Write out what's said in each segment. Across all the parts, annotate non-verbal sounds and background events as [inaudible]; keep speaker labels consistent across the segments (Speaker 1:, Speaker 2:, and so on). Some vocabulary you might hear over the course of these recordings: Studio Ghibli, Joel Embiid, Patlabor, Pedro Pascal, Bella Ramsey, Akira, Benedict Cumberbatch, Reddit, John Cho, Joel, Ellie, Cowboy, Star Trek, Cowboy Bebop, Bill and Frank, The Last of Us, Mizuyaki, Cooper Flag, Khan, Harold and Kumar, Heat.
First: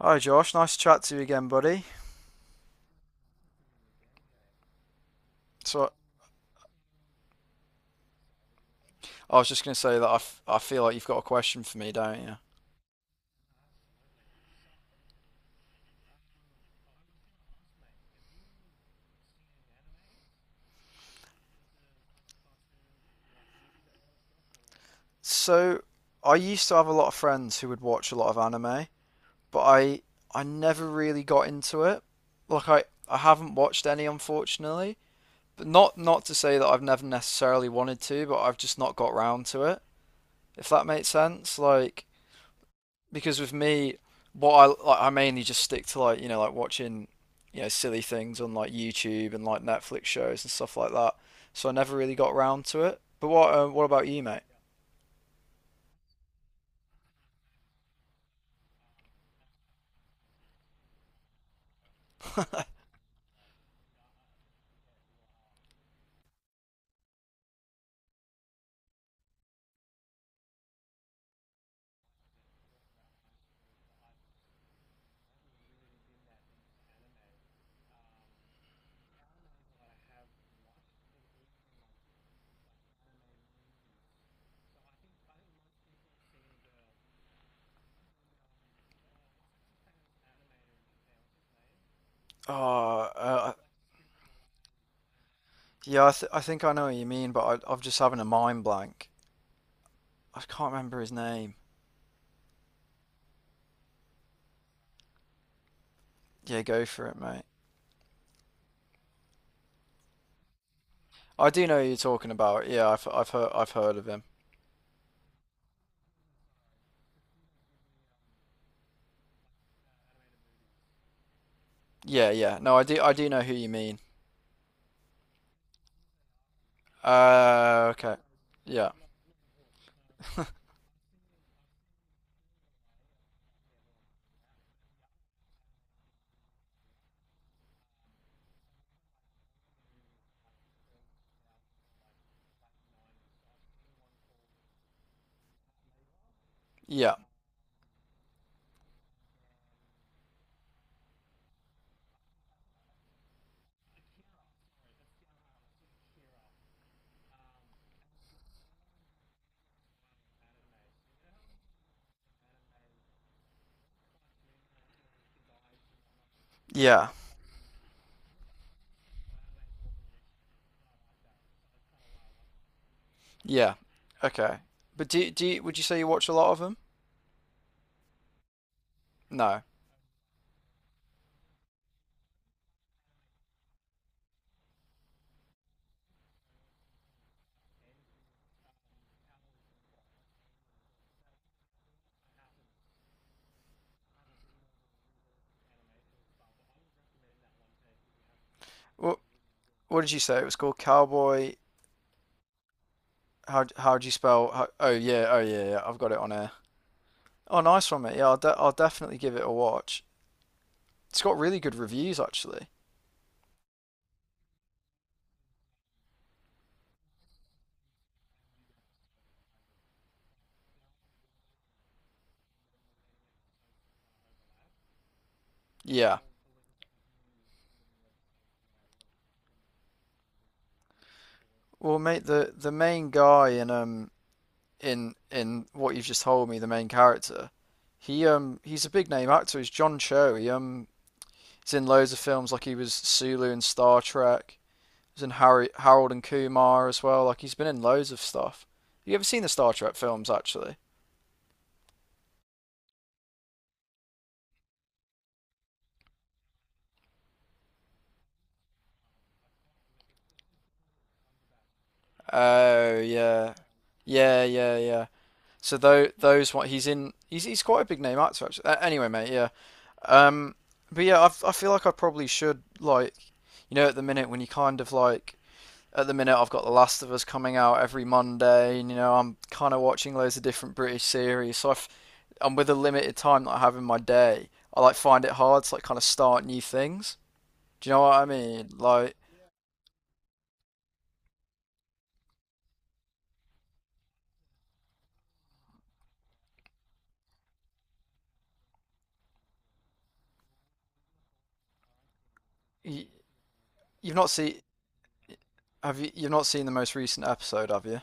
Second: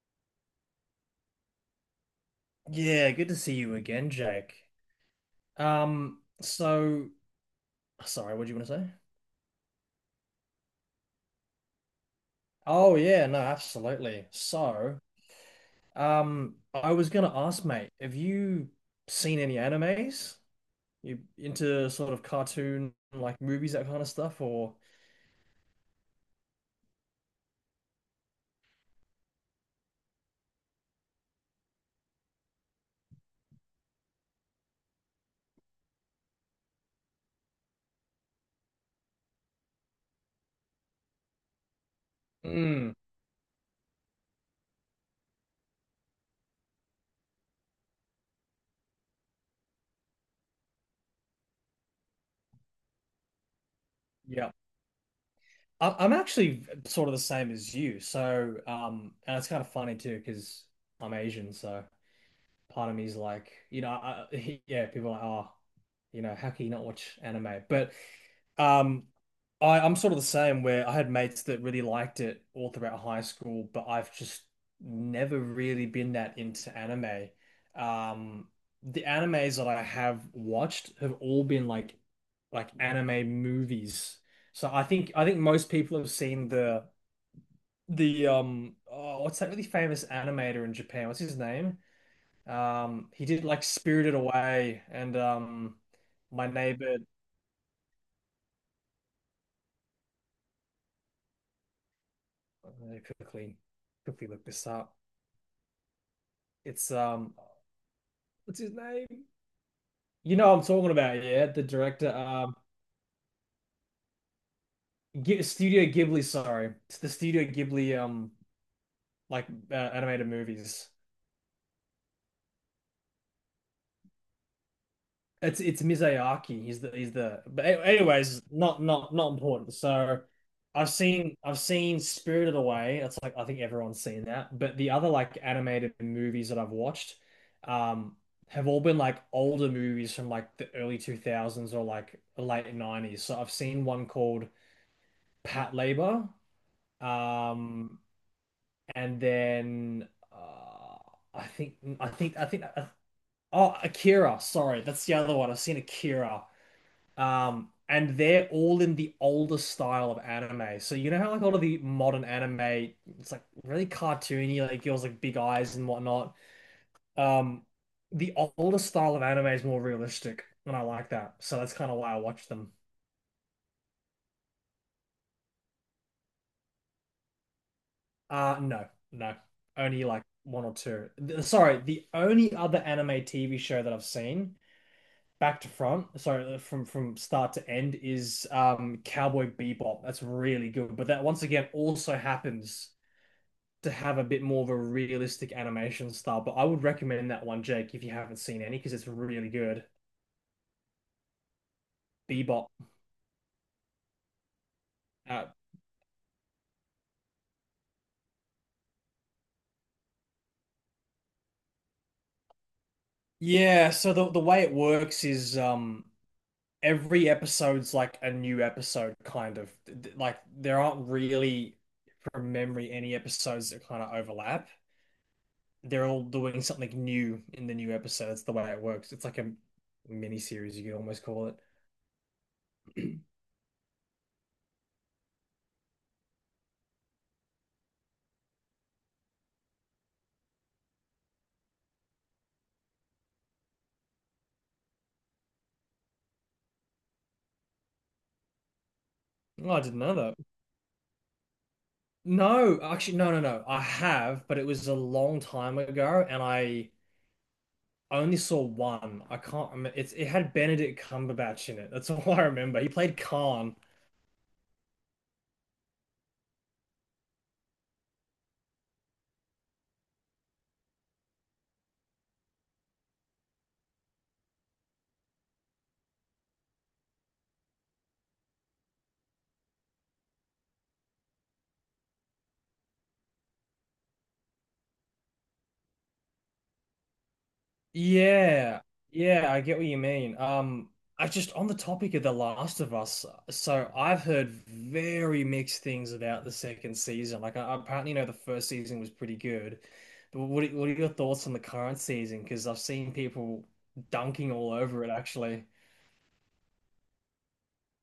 Speaker 1: Hi, Josh. Nice to chat to you again, buddy.
Speaker 2: Yeah, good to see you again, Jake.
Speaker 1: So,
Speaker 2: Um, so Sorry, what do you want to say?
Speaker 1: I was just going to say that I feel like you've got a question for me, don't you?
Speaker 2: Oh yeah, no, absolutely. I was gonna ask, mate, have you seen any animes? You into sort of cartoon like movies, that kind of stuff, or
Speaker 1: So I used to have a lot of friends who would watch a lot of anime, but I never really got into it. Like I haven't watched any, unfortunately. But not to say that I've never necessarily wanted to, but I've just not got round to it. If that makes sense, like.
Speaker 2: mm,
Speaker 1: Because with me, what I like, I mainly just stick to like like watching silly things on like YouTube and like Netflix shows and stuff like that. So I never really got round to it. But what about you, mate?
Speaker 2: yeah.
Speaker 1: [laughs]
Speaker 2: I'm actually sort of the same as you. So, and it's kind of funny too, because I'm Asian, so part of me is like, you know, I, [laughs] yeah, people are like, oh, you know, how can you not watch anime? But Um, I'm sort of the same where I had mates that really liked it all throughout high school, but I've just never really been that into anime. Um, the animes that I have watched have all been like anime movies. So I think most people have seen the oh, what's that really famous animator in Japan? What's his name?
Speaker 1: Oh,
Speaker 2: He did like Spirited Away and
Speaker 1: yeah, I
Speaker 2: My
Speaker 1: think I know what
Speaker 2: Neighbor.
Speaker 1: you mean, but I'm just having a mind blank. I can't remember his name.
Speaker 2: I quickly quickly look this up.
Speaker 1: Yeah, go
Speaker 2: It's
Speaker 1: for it, mate.
Speaker 2: what's his name? You know what I'm talking about, yeah.
Speaker 1: I
Speaker 2: The
Speaker 1: do know who you're
Speaker 2: director,
Speaker 1: talking about. Yeah, I've heard of him.
Speaker 2: G Studio Ghibli. Sorry, it's the Studio Ghibli animated movies.
Speaker 1: Yeah, yeah. No, I do know who you mean.
Speaker 2: It's Mizuyaki. He's the, but
Speaker 1: Okay.
Speaker 2: anyways, not
Speaker 1: Yeah,
Speaker 2: not not important. So I've seen Spirited Away. It's like I think everyone's seen that. But the other like animated movies that I've watched um have all been like older movies from like the early 2000s or like late 90s. So I've seen one called Pat Labor.
Speaker 1: yeah,
Speaker 2: Um and then I think I think I think oh Akira, sorry. That's the other one. I've seen Akira. And they're all in the older style of anime. So you know how like a lot of the modern anime, it's like really cartoony, like girls like big eyes and whatnot.
Speaker 1: yeah.
Speaker 2: Um, the older style of anime is more realistic, and I like that. So that's kind of why I watch them.
Speaker 1: Yeah. Okay. But would you say you watch a lot of them?
Speaker 2: No, no,
Speaker 1: No.
Speaker 2: only like one or two. Sorry, the only other anime TV show that I've seen back to front, sorry, from start to end is Cowboy Bebop. That's really good, but that once again also happens to have a bit more of a realistic animation style. But I would recommend that one, Jake, if you haven't seen any, because it's
Speaker 1: What
Speaker 2: really good.
Speaker 1: what did you say it was called? Cowboy.
Speaker 2: Bebop.
Speaker 1: How do you spell? Oh yeah. Oh
Speaker 2: Uh,
Speaker 1: yeah. Yeah. I've got it on here. Oh, nice one, mate. Yeah, I'll definitely give it a watch. It's got really good reviews actually.
Speaker 2: yeah, so the way it works is every episode's like a new episode kind of like there aren't really from memory any episodes that kind of overlap. They're
Speaker 1: Yeah.
Speaker 2: all doing something new in the new episode. That's the way it works. It's like a mini series, you could almost call it.
Speaker 1: Well, mate, the main guy in in what you've just told me, the main character, he he's a big name actor. He's John Cho. He he's in loads of films like he was Sulu in Star Trek. He's in Harry, Harold and Kumar as well. Like he's been in loads of stuff. Have you ever seen the
Speaker 2: Oh,
Speaker 1: Star
Speaker 2: I
Speaker 1: Trek
Speaker 2: didn't know
Speaker 1: films
Speaker 2: that.
Speaker 1: actually?
Speaker 2: No, actually, no, no, no. I have, but it was a long time ago, and I only saw one. I can't remember. It's it had Benedict Cumberbatch in it. That's [laughs] all I remember. He
Speaker 1: Oh
Speaker 2: played
Speaker 1: yeah,
Speaker 2: Khan.
Speaker 1: yeah, yeah, yeah. So though those one he's in he's quite a big name actor actually. Anyway, mate, yeah. Um, but yeah, I feel like I probably should like you know at the minute when you kind of like at the minute I've got The Last of Us coming out every Monday, and I'm kind of watching loads of different British series. So I've, and with a limited time that I have in my day, I like find it hard to like kind of start new things. Do you know what I mean?
Speaker 2: Yeah,
Speaker 1: Like
Speaker 2: yeah, I get what you mean. I just on the topic of The Last of Us. So I've heard very mixed things about the second season. Like I apparently know the first season was pretty good, but what are your thoughts on the current season? Because I've
Speaker 1: you,
Speaker 2: seen people
Speaker 1: you've not
Speaker 2: dunking
Speaker 1: seen
Speaker 2: all over it actually.
Speaker 1: you've not seen the most recent episode, have you?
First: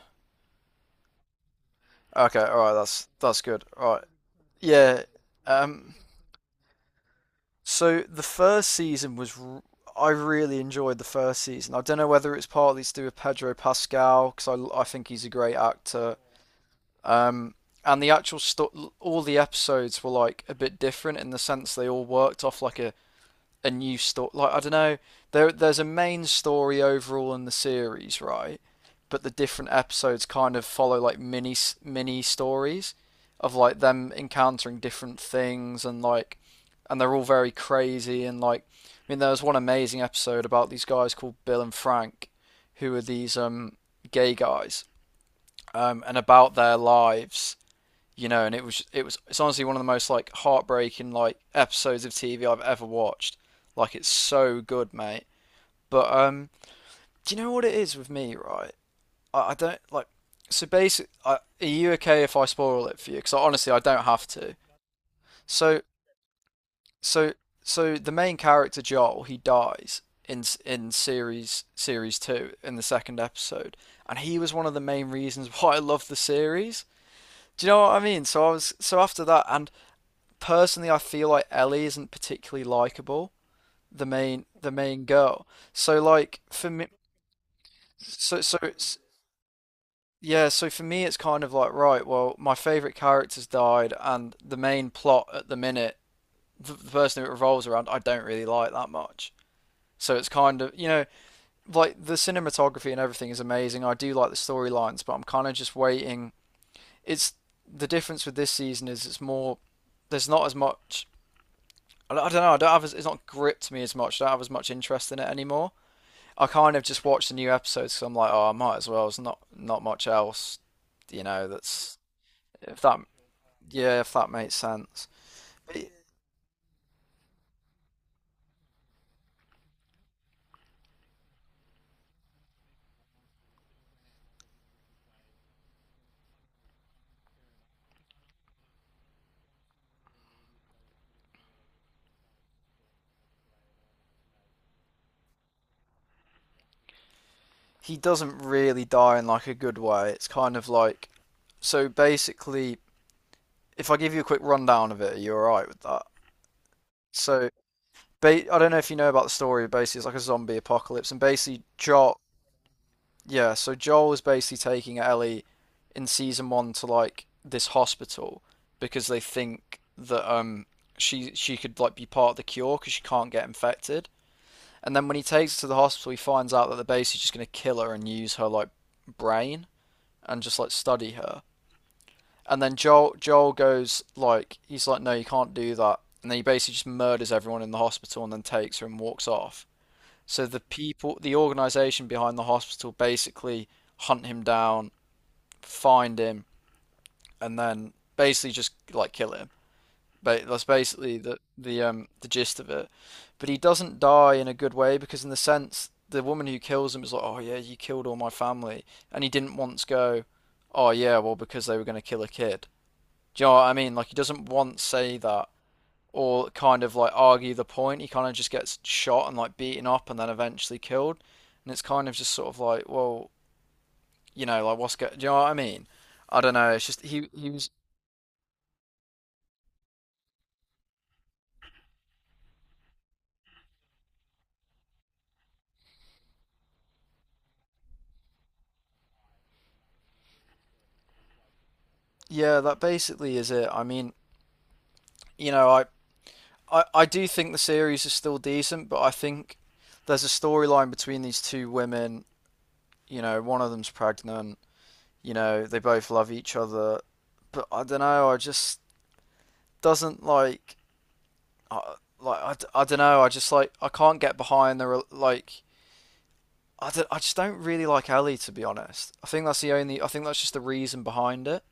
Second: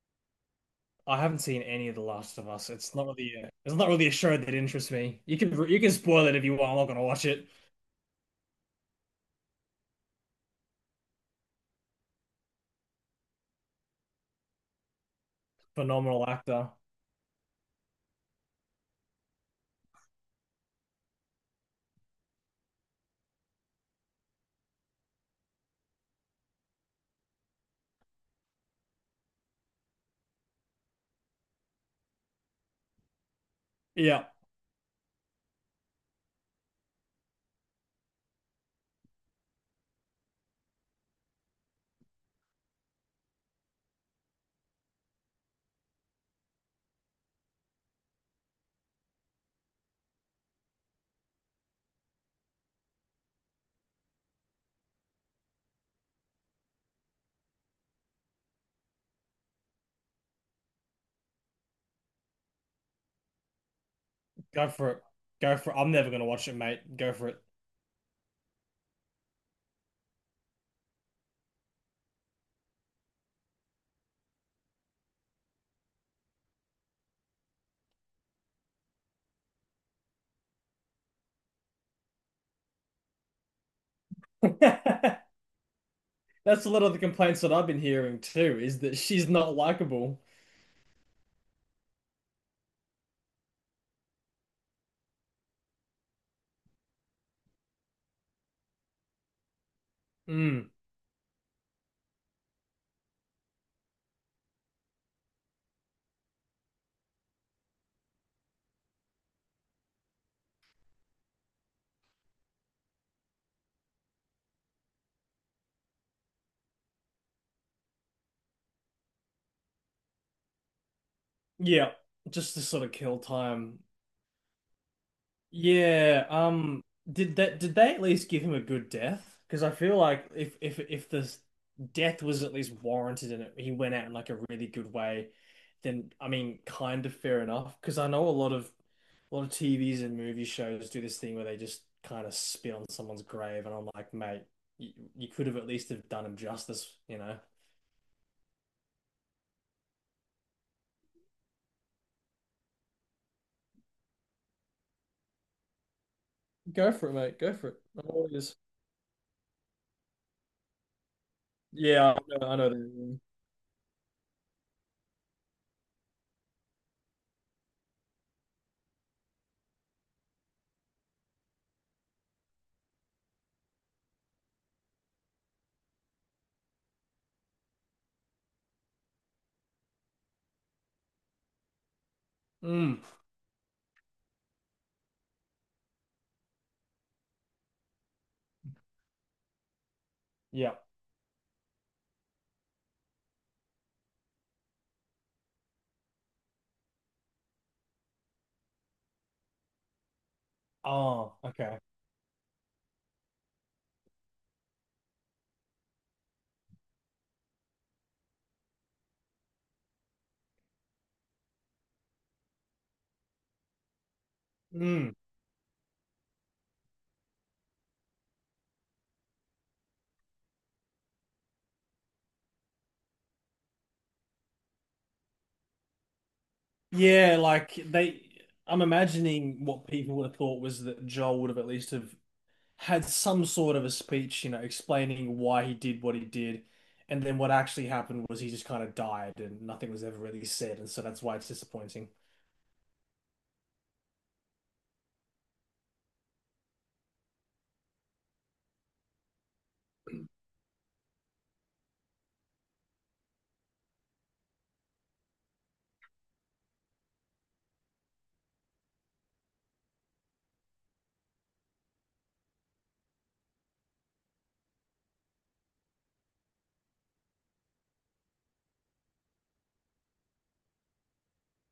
Speaker 2: I haven't seen any of The Last
Speaker 1: Okay,
Speaker 2: of
Speaker 1: all
Speaker 2: Us.
Speaker 1: right, that's that's good.
Speaker 2: It's not
Speaker 1: All right,
Speaker 2: really a show that interests
Speaker 1: yeah.
Speaker 2: me. You can
Speaker 1: Um,
Speaker 2: spoil it if you want. I'm not gonna watch it.
Speaker 1: so the first season was r- I really enjoyed the first season. I don't know whether it's partly to do with Pedro Pascal because I think he's a great actor.
Speaker 2: Phenomenal actor.
Speaker 1: Um, and all the episodes were like a bit different in the sense they all worked off like a new story. Like I don't know, there's a main story overall in the series, right? But the different episodes kind of follow like mini stories of like them
Speaker 2: Yeah,
Speaker 1: encountering different things, and like, and they're all very crazy and like, I mean there was one amazing episode about these guys called Bill and Frank, who are these gay guys, and about their lives, and it's honestly one of the most like heartbreaking like episodes of TV I've ever watched. Like it's so good, mate. But do you know what it is with me, right? I don't like. So are you okay if I spoil it for you? Because honestly, I don't have to.
Speaker 2: go for it. Go for it.
Speaker 1: So
Speaker 2: I'm never gonna watch it, mate. Go for
Speaker 1: so
Speaker 2: it.
Speaker 1: so the main character Joel, he dies in in series two in the second episode, and he was one of the main reasons [laughs] why I loved the series. Do you know what I mean? So I was so after that, and personally, I feel like Ellie isn't particularly likable, the main
Speaker 2: [laughs]
Speaker 1: girl. So like
Speaker 2: That's
Speaker 1: for
Speaker 2: a lot
Speaker 1: me,
Speaker 2: of the complaints that I've been hearing
Speaker 1: so
Speaker 2: too, is that
Speaker 1: it's,
Speaker 2: she's not likable.
Speaker 1: yeah. So for me, it's kind of like, right. Well, my favorite character's died, and the main plot at the minute, the person who it revolves around, I don't really like that much. So it's kind
Speaker 2: Mm.
Speaker 1: of, like the cinematography and everything is amazing. I do like the storylines, but I'm kind of just waiting. It's the difference with this season is it's more, there's not as much, I don't know. I don't have. It's not gripped me as much. I don't have as much interest in it anymore. I kind of just watch the new episodes because I'm like, oh, I might as well. There's not much else, you know.
Speaker 2: Yeah,
Speaker 1: That's
Speaker 2: just to
Speaker 1: if
Speaker 2: sort of
Speaker 1: that
Speaker 2: kill time.
Speaker 1: yeah, If that makes sense. But he-
Speaker 2: Yeah, did that did they at least give him a good death? Because I feel like if this death was at least warranted and he went out in like a really good way, then I mean, kind of fair enough. Because I know a lot of TVs and movie shows do this thing where they just kind of spit on someone's grave, and I'm like, mate, you, you could have at least have done him justice, you know?
Speaker 1: doesn't really die in like a good way. It's kind of like, so basically. If I give you a quick rundown of it, are you all right with that?
Speaker 2: Go for it, mate.
Speaker 1: So,
Speaker 2: Go for it. I'm always.
Speaker 1: I don't know if you know about the story. Basically, it's like a zombie apocalypse, and basically,
Speaker 2: Yeah,
Speaker 1: Jock.
Speaker 2: I know that.
Speaker 1: Yeah, so Joel is basically taking Ellie in season one to like this hospital because they think that she could like be part of the cure because she can't get infected. And then when he takes her to the hospital, he finds out that they're basically just gonna kill her and use her like brain and just like study her. And then
Speaker 2: Mm,
Speaker 1: Joel goes like he's like, no, you can't do that. And then he basically just murders everyone in the hospital and then takes her and walks off. So the
Speaker 2: yeah.
Speaker 1: people, the organization behind the hospital, basically hunt him down, find him, and then basically just like kill him. But that's basically
Speaker 2: Oh, okay.
Speaker 1: the gist of it. But he doesn't die in a good way because in the sense the woman who kills him is like, oh yeah, you killed all my family, and he didn't once go, oh yeah, well because they were going to kill a kid. Do you know what I mean? Like he doesn't once
Speaker 2: Mm.
Speaker 1: say that or kind of like argue the point. He kind of just gets shot and like beaten up and then eventually killed. And it's kind of just sort of like, well, like do you know what I mean? I don't know. It's just he
Speaker 2: Yeah,
Speaker 1: he was.
Speaker 2: like I'm imagining what people would have thought was that Joel would have at least have had some sort of a speech, you know, explaining why he did what he did, and then what actually happened was he just kind of died and nothing was ever really said, and so that's why it's disappointing.
Speaker 1: Yeah, that basically is it. I mean, you know, I do think the series is still decent, but I think there's a storyline between these two women. You know, one of them's pregnant. You know, they both love each other, but I don't know. I just doesn't like, I, like I don't know. I just like I can't get behind the like. I just don't really like Ellie, to be honest. I think that's the only. I think that's just the reason behind it.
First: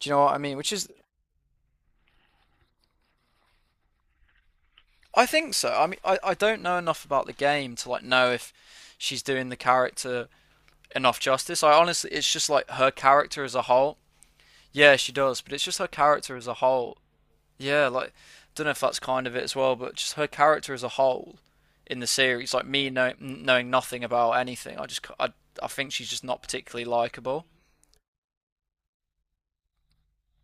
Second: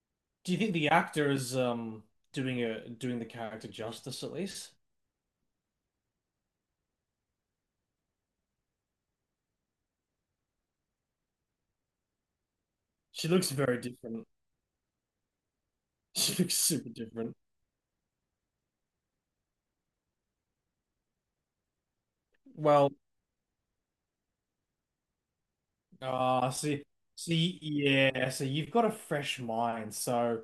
Speaker 1: Do you know what I
Speaker 2: Do
Speaker 1: mean?
Speaker 2: you
Speaker 1: Which
Speaker 2: think
Speaker 1: is,
Speaker 2: the actor is doing a doing the character justice at least?
Speaker 1: I think so. I mean, I don't know enough about the game to like know if she's doing the character enough justice. I honestly, it's just like her
Speaker 2: She
Speaker 1: character
Speaker 2: looks
Speaker 1: as a
Speaker 2: very
Speaker 1: whole.
Speaker 2: different. [laughs]
Speaker 1: Yeah, she does, but it's just her
Speaker 2: She
Speaker 1: character as a
Speaker 2: looks super
Speaker 1: whole.
Speaker 2: different.
Speaker 1: Yeah, like, don't know if that's kind of it as well, but just her character as a whole in the series, like me
Speaker 2: Well,
Speaker 1: know, knowing nothing about anything. I think she's just not
Speaker 2: ah, see,
Speaker 1: particularly likable.
Speaker 2: see, yeah. So you've got a fresh mind. So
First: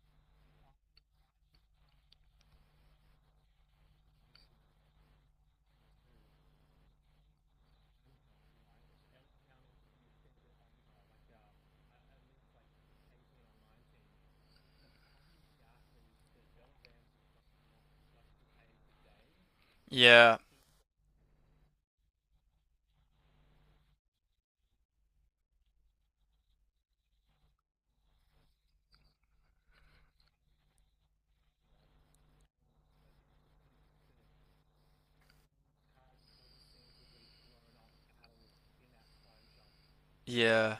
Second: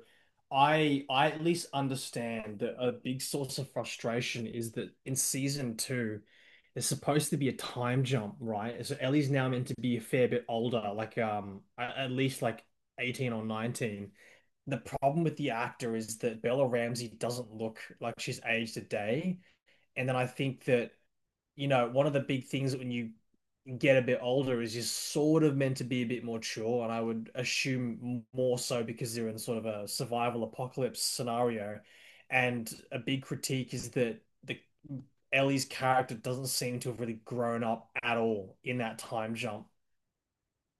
Speaker 2: I at least understand that a big source of frustration is that in season two, there's supposed to be a time jump, right? So Ellie's now meant to be a fair bit older, like at least like 18 or 19. The problem with the actor is that Bella Ramsey doesn't look like she's aged a day. And then I
Speaker 1: Yeah,
Speaker 2: think that, you know, one of the big things when you get a bit older is just sort of meant to be a bit more mature, and I would assume more so because they're in sort of a survival apocalypse scenario. And a big critique is that the Ellie's character doesn't seem to have really grown up at all in that time jump.
Speaker 1: yeah.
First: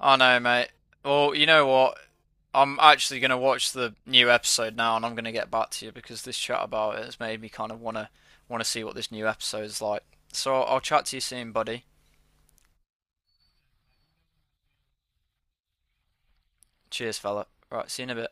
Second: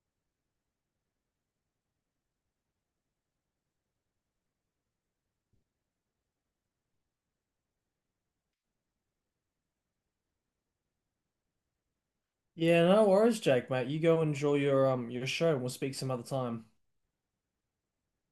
Speaker 1: I know, mate. Well, you know what? I'm actually going to watch the new episode now, and I'm going to get back to you because this chat about it has made me kind of want to see what this new episode is like. So I'll chat to you soon, buddy.
Speaker 2: Yeah, no worries, Jake, mate. You go enjoy your show and we'll speak some other time.
Speaker 1: Cheers, fella. Right, see you in a bit.